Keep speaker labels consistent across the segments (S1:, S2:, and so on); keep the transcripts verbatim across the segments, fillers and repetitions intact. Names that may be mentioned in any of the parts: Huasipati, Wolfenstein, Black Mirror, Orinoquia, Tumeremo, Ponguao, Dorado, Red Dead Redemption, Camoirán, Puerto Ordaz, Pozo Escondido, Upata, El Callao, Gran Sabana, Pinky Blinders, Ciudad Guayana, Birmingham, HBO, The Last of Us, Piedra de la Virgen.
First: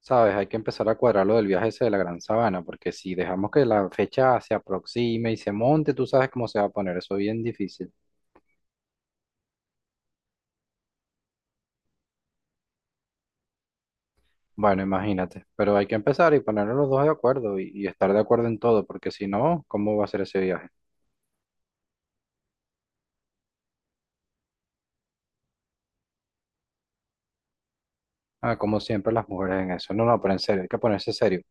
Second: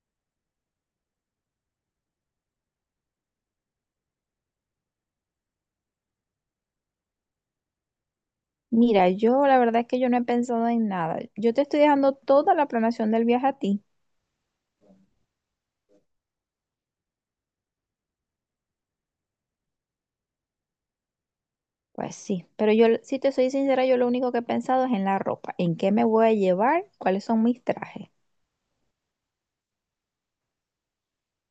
S1: ¿Sabes? Hay que empezar a cuadrar lo del viaje ese de la Gran Sabana, porque si dejamos que la fecha se aproxime y se monte, tú sabes cómo se va a poner, eso es bien difícil.
S2: Mira, yo la verdad es que yo no he pensado en nada. Yo te estoy dejando toda la planeación del viaje a ti.
S1: Bueno, imagínate, pero hay que empezar y ponernos los dos de acuerdo y, y estar de acuerdo en todo, porque si no, ¿cómo va a ser ese viaje?
S2: Pues sí, pero yo, si te soy sincera, yo lo único que he pensado es en la ropa, en qué me voy a llevar, cuáles son mis trajes.
S1: Ah, como siempre las mujeres en eso. No, no, pero en serio, hay que ponerse serio.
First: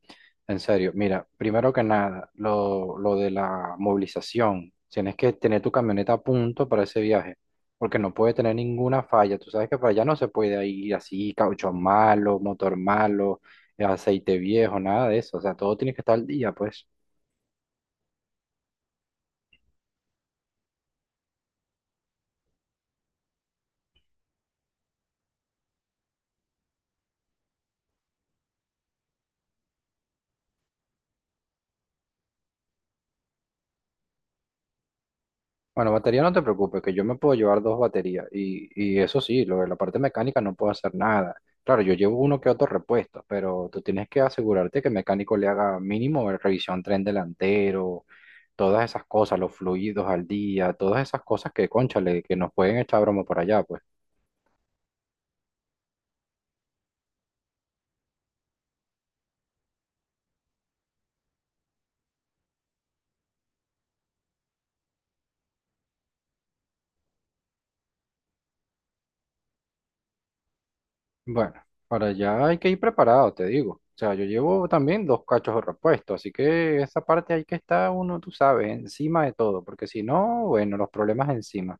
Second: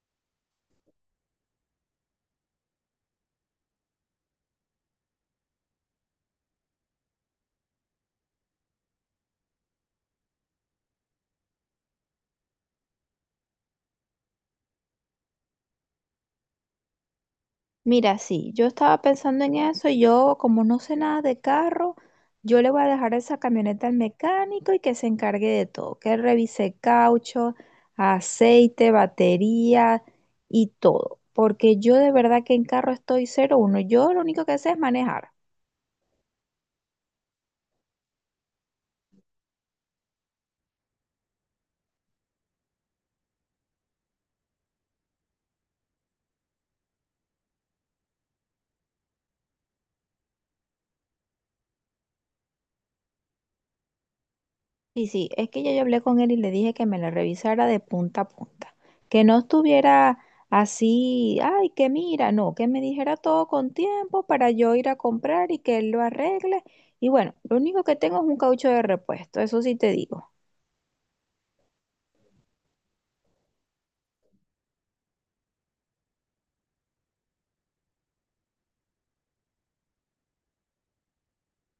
S1: En serio, mira, primero que nada, lo, lo de la movilización. Tienes que tener tu camioneta a punto para ese viaje, porque no puede tener ninguna falla. Tú sabes que para allá no se puede ir así, caucho malo, motor malo, eh, aceite viejo, nada de eso. O sea, todo tiene que estar al día, pues.
S2: Mira, sí, yo estaba pensando en eso y yo, como no sé nada de carro, yo le voy a dejar esa camioneta al mecánico y que se encargue de todo, que revise caucho, aceite, batería y todo, porque yo de verdad que en carro estoy cero uno. Yo lo único que sé es manejar.
S1: Bueno, batería no te preocupes, que yo me puedo llevar dos baterías. Y, y eso sí, lo de la parte mecánica no puedo hacer nada. Claro, yo llevo uno que otro repuesto, pero tú tienes que asegurarte que el mecánico le haga mínimo revisión tren delantero todas esas cosas, los fluidos al día, todas esas cosas que, cónchale, que nos pueden echar broma por allá, pues.
S2: Sí, sí, es que ya yo hablé con él y le dije que me la revisara de punta a punta, que no estuviera así, ay, que mira, no, que me dijera todo con tiempo para yo ir a comprar y que él lo arregle. Y bueno, lo único que tengo es un caucho de repuesto, eso sí te digo.
S1: Bueno, para allá hay que ir preparado, te digo. O sea, yo llevo también dos cachos de repuesto, así que esa parte hay que estar uno, tú sabes, encima de todo, porque si no, bueno, los problemas encima.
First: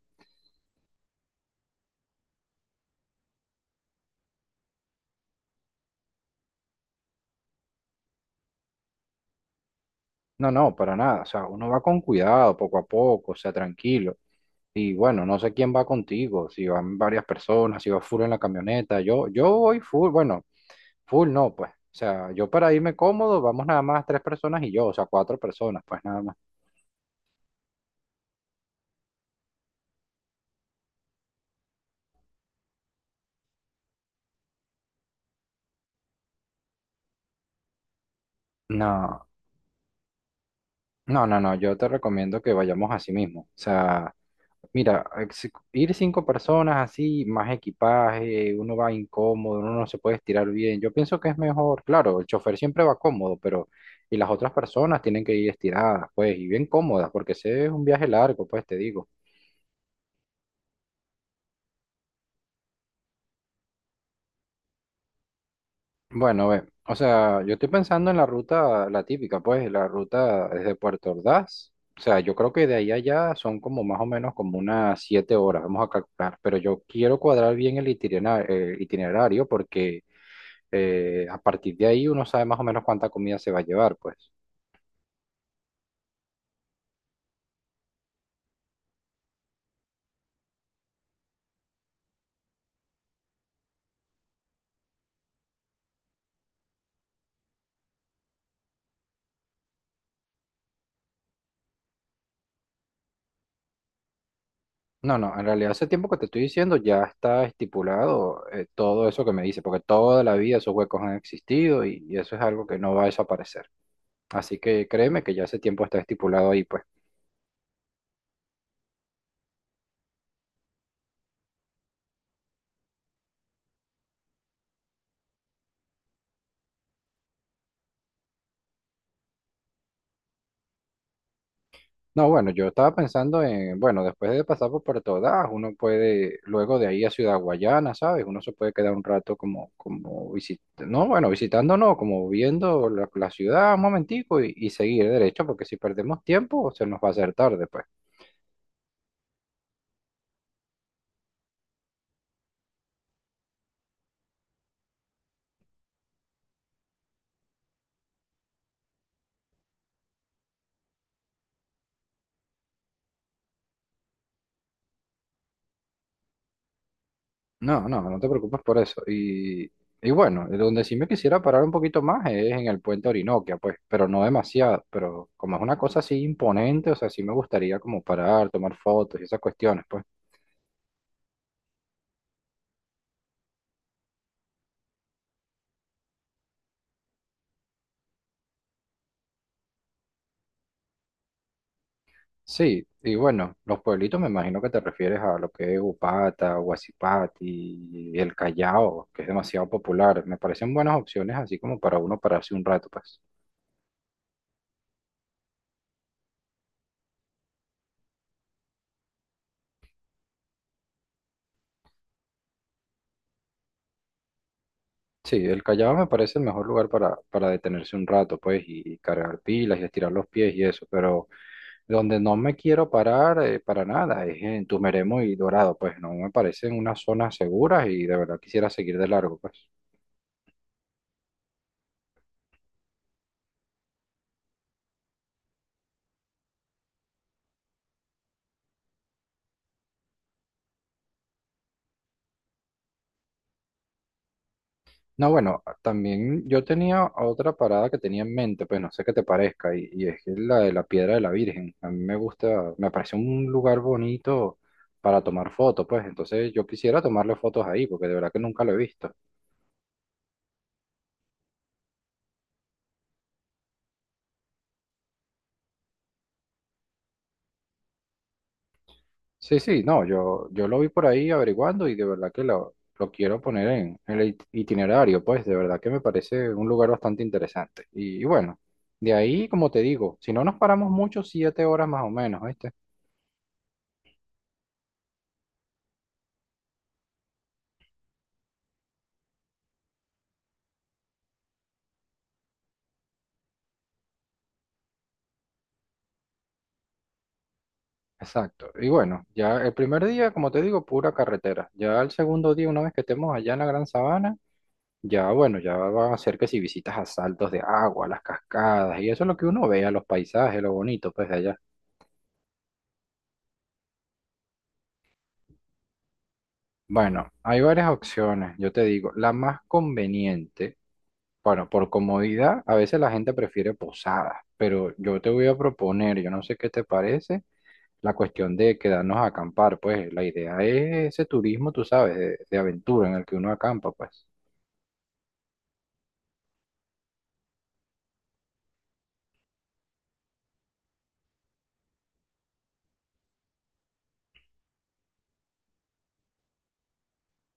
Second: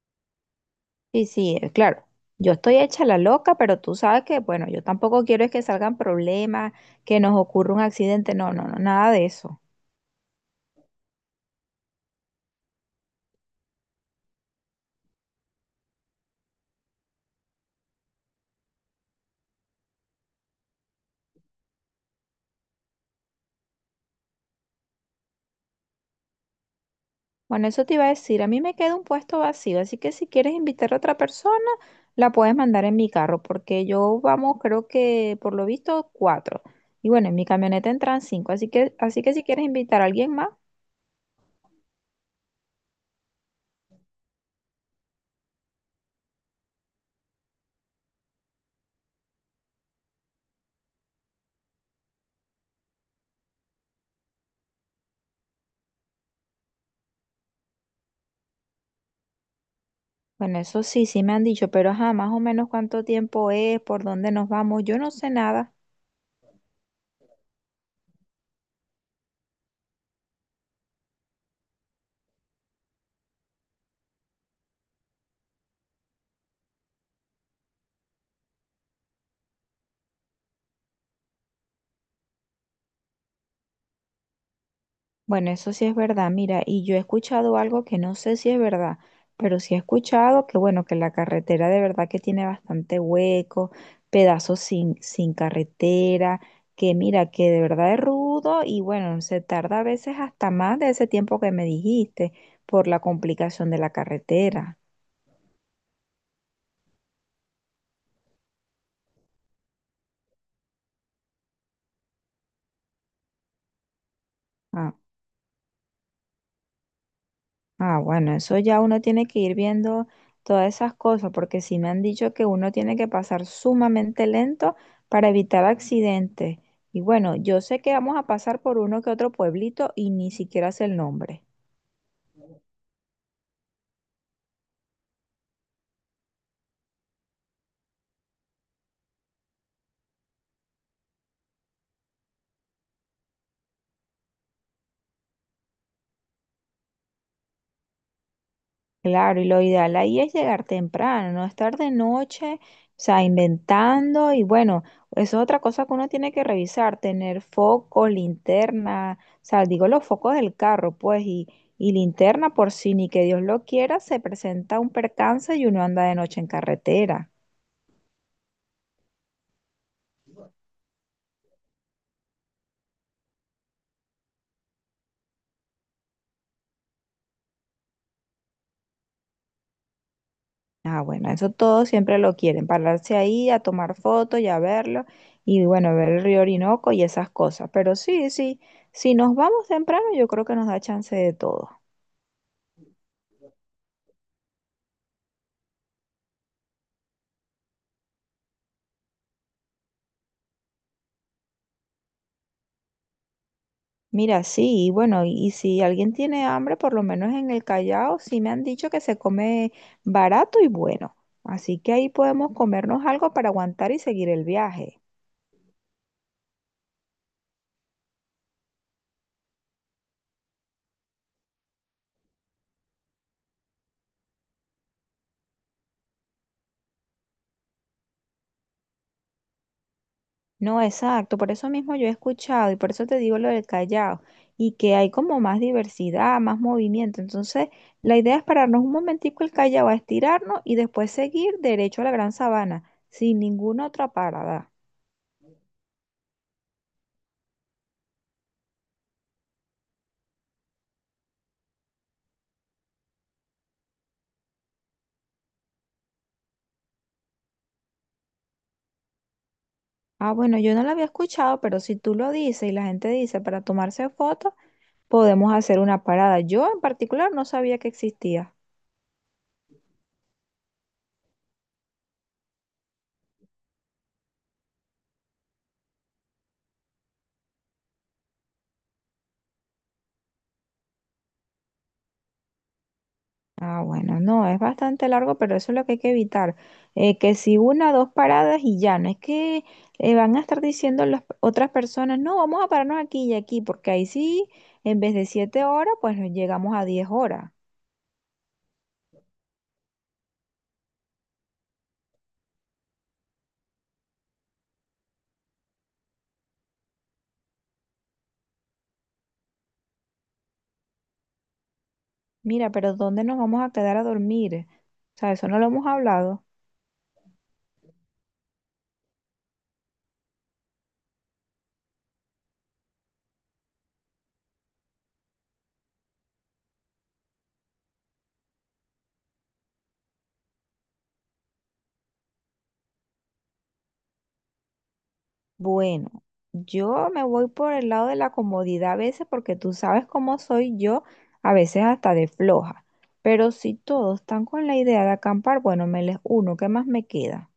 S2: Sí, sí, eh, claro, yo estoy hecha la loca, pero tú sabes que, bueno, yo tampoco quiero es que salgan problemas, que nos ocurra un accidente, no, no, no, nada de eso.
S1: No, no, para nada. O sea, uno va con cuidado, poco a poco, o sea, tranquilo. Y bueno, no sé quién va contigo, si van varias personas, si va full en la camioneta. Yo, yo voy full, bueno, full no, pues. O sea, yo para irme cómodo, vamos nada más tres personas y yo, o sea, cuatro personas, pues nada más.
S2: Bueno, eso te iba a decir, a mí me queda un puesto vacío, así que si quieres invitar a otra persona, la puedes mandar en mi carro, porque yo vamos, creo que por lo visto cuatro. Y bueno, en mi camioneta entran cinco, así que, así
S1: No,
S2: que si quieres invitar a alguien más,
S1: no, no, no, yo te recomiendo que vayamos así mismo. O sea, mira, ex- ir cinco personas así, más equipaje, uno va incómodo, uno no se puede estirar bien. Yo pienso que es mejor, claro, el chofer siempre va cómodo, pero y las otras personas tienen que ir estiradas, pues, y bien cómodas, porque ese es un viaje largo, pues, te digo.
S2: bueno, eso sí, sí me han dicho, pero ajá, más o menos cuánto tiempo es, por dónde nos vamos, yo no sé nada.
S1: Bueno, ve, o sea, yo estoy pensando en la ruta, la típica, pues, la ruta desde Puerto Ordaz. O sea, yo creo que de ahí a allá son como más o menos como unas siete horas, vamos a calcular. Pero yo quiero cuadrar bien el itinera- el itinerario porque eh, a partir de ahí uno sabe más o menos cuánta comida se va a llevar, pues.
S2: Bueno, eso sí es verdad. Mira, y yo he escuchado algo que no sé si es verdad, pero sí he escuchado que, bueno, que la carretera de verdad que tiene bastante hueco, pedazos sin, sin carretera, que mira, que de verdad es rudo y bueno, se tarda a veces hasta más de ese tiempo que me dijiste por la complicación de la carretera.
S1: No, no, en realidad ese tiempo que te estoy diciendo ya está estipulado eh, todo eso que me dice, porque toda la vida esos huecos han existido y y eso es algo que no va a desaparecer. Así que
S2: Ah.
S1: créeme que ya ese tiempo está estipulado ahí, pues.
S2: Ah, bueno, eso ya uno tiene que ir viendo todas esas cosas, porque sí me han dicho que uno tiene que pasar sumamente lento para evitar accidentes. Y bueno, yo sé que vamos a pasar por uno que otro pueblito y ni siquiera sé el nombre.
S1: No, bueno, yo estaba pensando en, bueno, después de pasar por Puerto Ordaz, uno puede, luego de ahí a Ciudad Guayana, ¿sabes? Uno se puede quedar un rato como, como visitando, no, bueno, visitando no, como viendo la, la ciudad un momentico y, y seguir derecho, porque si perdemos tiempo se nos va a hacer tarde, pues.
S2: Claro, y lo ideal ahí es llegar temprano, no estar de noche, o sea, inventando y bueno, eso es otra cosa que uno tiene que revisar, tener foco, linterna, o sea, digo los focos del carro, pues, y, y linterna por si ni que Dios lo quiera, se presenta un percance y uno anda de noche en carretera.
S1: No, no, no te preocupes por eso. Y, y bueno, donde sí me quisiera parar un poquito más es en el puente Orinoquia, pues, pero no demasiado, pero como es una cosa así imponente, o sea, sí me gustaría como parar, tomar fotos y esas cuestiones, pues.
S2: Ah, bueno, eso todos siempre lo quieren, pararse ahí a tomar fotos y a verlo y bueno, ver el río Orinoco y esas cosas, pero sí, sí, si nos vamos temprano yo creo que nos da chance de todo.
S1: Sí, y bueno, los pueblitos me imagino que te refieres a lo que es Upata, Huasipati, El Callao, que es demasiado popular. Me parecen buenas opciones así como para uno pararse un rato, pues.
S2: Mira, sí, y bueno, y, y si alguien tiene hambre, por lo menos en el Callao, sí me han dicho que se come barato y bueno. Así que ahí podemos comernos algo para aguantar y seguir el viaje.
S1: Sí, El Callao me parece el mejor lugar para, para detenerse un rato, pues, y, y cargar pilas y estirar los pies y eso, pero donde no me quiero parar eh, para nada es en Tumeremo y Dorado, pues no me parecen unas zonas seguras y de verdad quisiera seguir de largo, pues.
S2: No, exacto, por eso mismo yo he escuchado y por eso te digo lo del Callao, y que hay como más diversidad, más movimiento. Entonces, la idea es pararnos un momentico el Callao a estirarnos y después seguir derecho a la Gran Sabana, sin ninguna otra parada.
S1: No, bueno, también yo tenía otra parada que tenía en mente, pues no sé qué te parezca, y, y es que la de la Piedra de la Virgen. A mí me gusta, me parece un lugar bonito para tomar fotos, pues entonces yo quisiera tomarle fotos ahí, porque de verdad que nunca lo he visto.
S2: Ah, bueno, yo no la había escuchado, pero si tú lo dices y la gente dice para tomarse fotos, podemos hacer una parada. Yo en particular no sabía que existía.
S1: Sí, sí, no, yo, yo lo vi por ahí averiguando y de verdad que lo, lo quiero poner en, en el it- itinerario, pues de verdad que me parece un lugar bastante interesante. Y, y bueno, de ahí, como te digo, si no nos paramos mucho, siete horas más o menos, ¿viste?
S2: Ah, bueno, no, es bastante largo, pero eso es lo que hay que evitar. Eh, que si una, dos paradas y ya, no es que eh, van a estar diciendo las otras personas, no, vamos a pararnos aquí y aquí, porque ahí sí, en vez de siete horas, pues nos llegamos a diez horas.
S1: Exacto. Y bueno, ya el primer día, como te digo, pura carretera. Ya el segundo día, una vez que estemos allá en la Gran Sabana, ya bueno, ya van a ser que si visitas a saltos de agua, las cascadas, y eso es lo que uno ve, a los paisajes, lo bonito, pues de allá.
S2: Mira, pero ¿dónde nos vamos a quedar a dormir? O sea, eso no lo hemos hablado.
S1: Bueno, hay varias opciones, yo te digo, la más conveniente, bueno, por comodidad, a veces la gente prefiere posadas, pero yo te voy a proponer, yo no sé qué te parece, la cuestión de quedarnos a acampar, pues la idea es ese turismo, tú sabes, de de aventura en el que uno acampa, pues.
S2: Bueno, yo me voy por el lado de la comodidad a veces porque tú sabes cómo soy yo, a veces hasta de floja. Pero si todos están con la idea de acampar, bueno, me les uno, ¿qué más me queda?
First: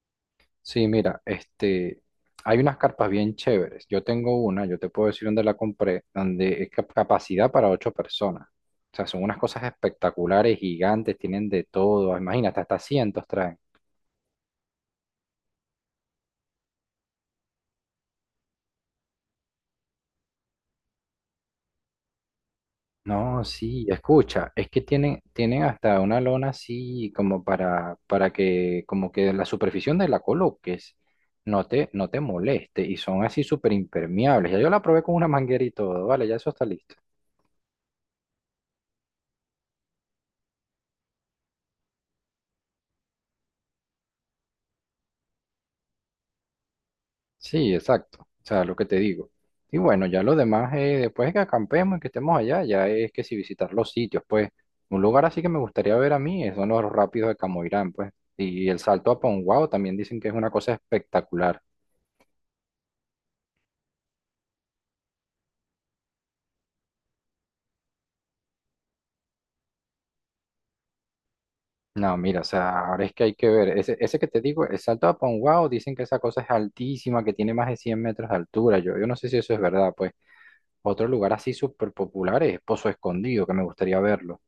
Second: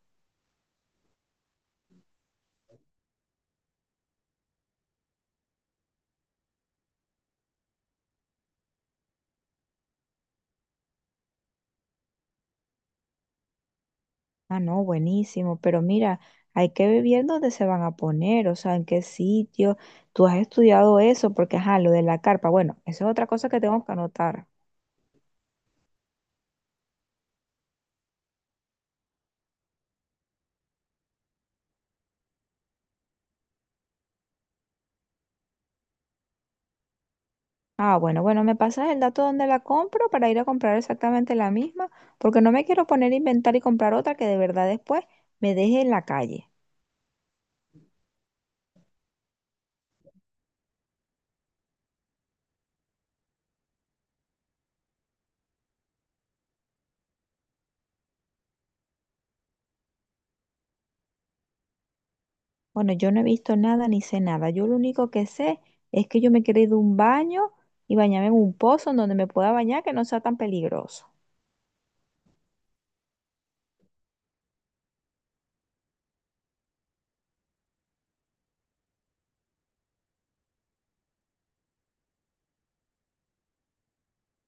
S1: Sí, mira, este, hay unas carpas bien chéveres. Yo tengo una, yo te puedo decir dónde la compré, donde es cap- capacidad para ocho personas. O sea, son unas cosas espectaculares, gigantes, tienen de todo. Imagínate, hasta cientos traen.
S2: Ah, no, buenísimo, pero mira, hay que ver bien dónde se van a poner, o sea, en qué sitio. Tú has estudiado eso porque, ajá, lo de la carpa, bueno, eso es otra
S1: No,
S2: cosa que tengo
S1: sí,
S2: que anotar.
S1: escucha, es que tienen, tienen hasta una lona así como para, para que, como que la superficie de la coloques no te, no te moleste y son así súper impermeables. Ya yo la probé con una manguera y todo, vale, ya eso está listo.
S2: Ah, bueno, bueno, me pasas el dato donde la compro para ir a comprar exactamente la misma, porque no me quiero poner a inventar y comprar otra que de verdad después me deje en la calle.
S1: Sí, exacto. O sea, lo que te digo. Y bueno, ya lo demás, eh, después de que acampemos y que estemos allá, ya es que si visitar los sitios, pues, un lugar así que me gustaría ver a mí, eh, son los rápidos de Camoirán, pues. Y el salto a Ponguao también dicen que es una cosa espectacular.
S2: Bueno, yo no he visto nada ni sé nada. Yo lo único que sé es que yo me quiero ir de un baño y bañarme en un pozo en donde me pueda bañar que no sea tan peligroso.
S1: No, mira, o sea, ahora es que hay que ver. Ese, ese que te digo, el salto a Ponguao, dicen que esa cosa es altísima, que tiene más de cien metros de altura. Yo, yo no sé si eso es verdad, pues. Otro lugar así súper popular es Pozo Escondido, que me gustaría verlo.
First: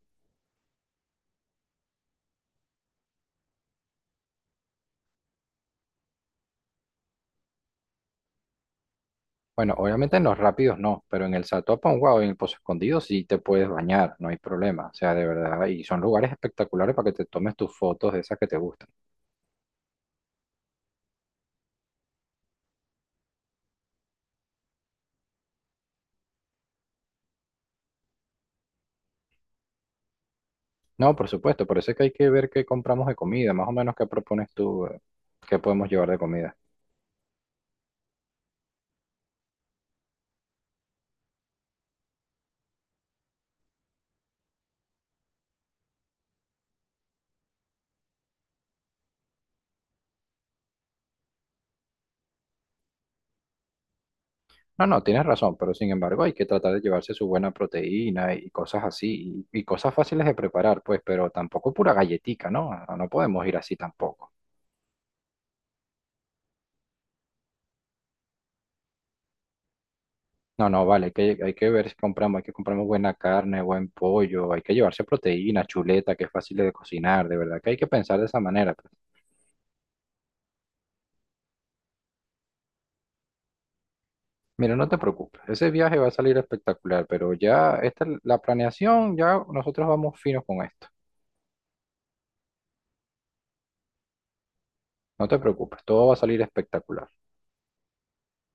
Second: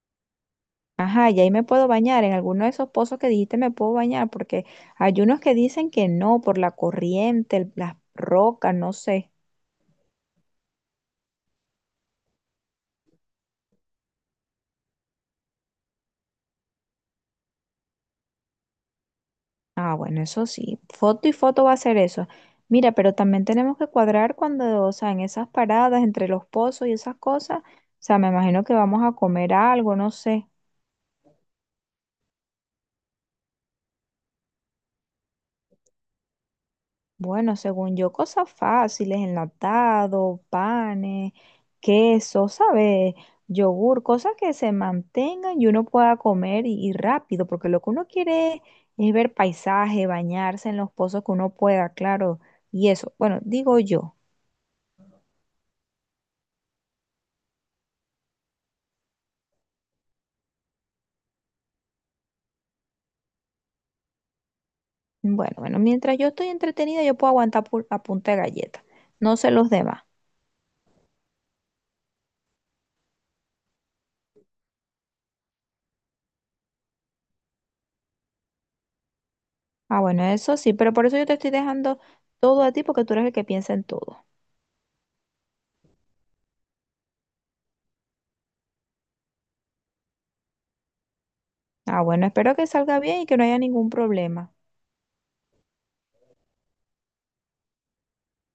S2: Ajá, y ahí me puedo bañar. En alguno de esos pozos que dijiste me puedo bañar, porque hay unos que dicen que no, por la corriente, el- las rocas, no sé.
S1: Bueno, obviamente en los rápidos no, pero en el Salto wow, en el Pozo Escondido sí te puedes bañar, no hay problema. O sea, de verdad, y son lugares espectaculares para que te tomes tus fotos de esas que te gustan.
S2: Ah, bueno, eso sí, foto y foto va a ser eso. Mira, pero también tenemos que cuadrar cuando, o sea, en esas paradas, entre los pozos y esas cosas, o sea, me imagino que vamos a comer algo, no sé.
S1: No, por supuesto, por eso es que hay que ver qué compramos de comida, más o menos qué propones tú, eh, qué podemos llevar de comida.
S2: Bueno, según yo, cosas fáciles, enlatado, panes, queso, ¿sabes? Yogur, cosas que se mantengan y uno pueda comer y, y rápido, porque lo que uno quiere es, es ver paisaje, bañarse en los pozos que uno pueda, claro, y eso, bueno, digo yo.
S1: No, no, tienes razón, pero sin embargo hay que tratar de llevarse su buena proteína y cosas así, y, y cosas fáciles de preparar, pues, pero tampoco pura galletica, ¿no? No no podemos ir así tampoco.
S2: Bueno, bueno, mientras yo estoy entretenida, yo puedo aguantar pu- a punta de galleta. No sé los demás.
S1: No, no, vale, hay que, hay que ver si compramos, hay que compramos buena carne, buen pollo, hay que llevarse proteína, chuleta, que es fácil de cocinar, de verdad que hay que pensar de esa manera. Pues.
S2: Ah, bueno, eso sí, pero por eso yo te estoy dejando todo a ti porque tú eres el que piensa en todo.
S1: Mira, no te preocupes, ese viaje va a salir espectacular, pero ya esta, la planeación, ya nosotros vamos finos con esto.
S2: Ah, bueno, espero que salga bien y que no haya ningún problema.
S1: No te preocupes, todo va a salir espectacular.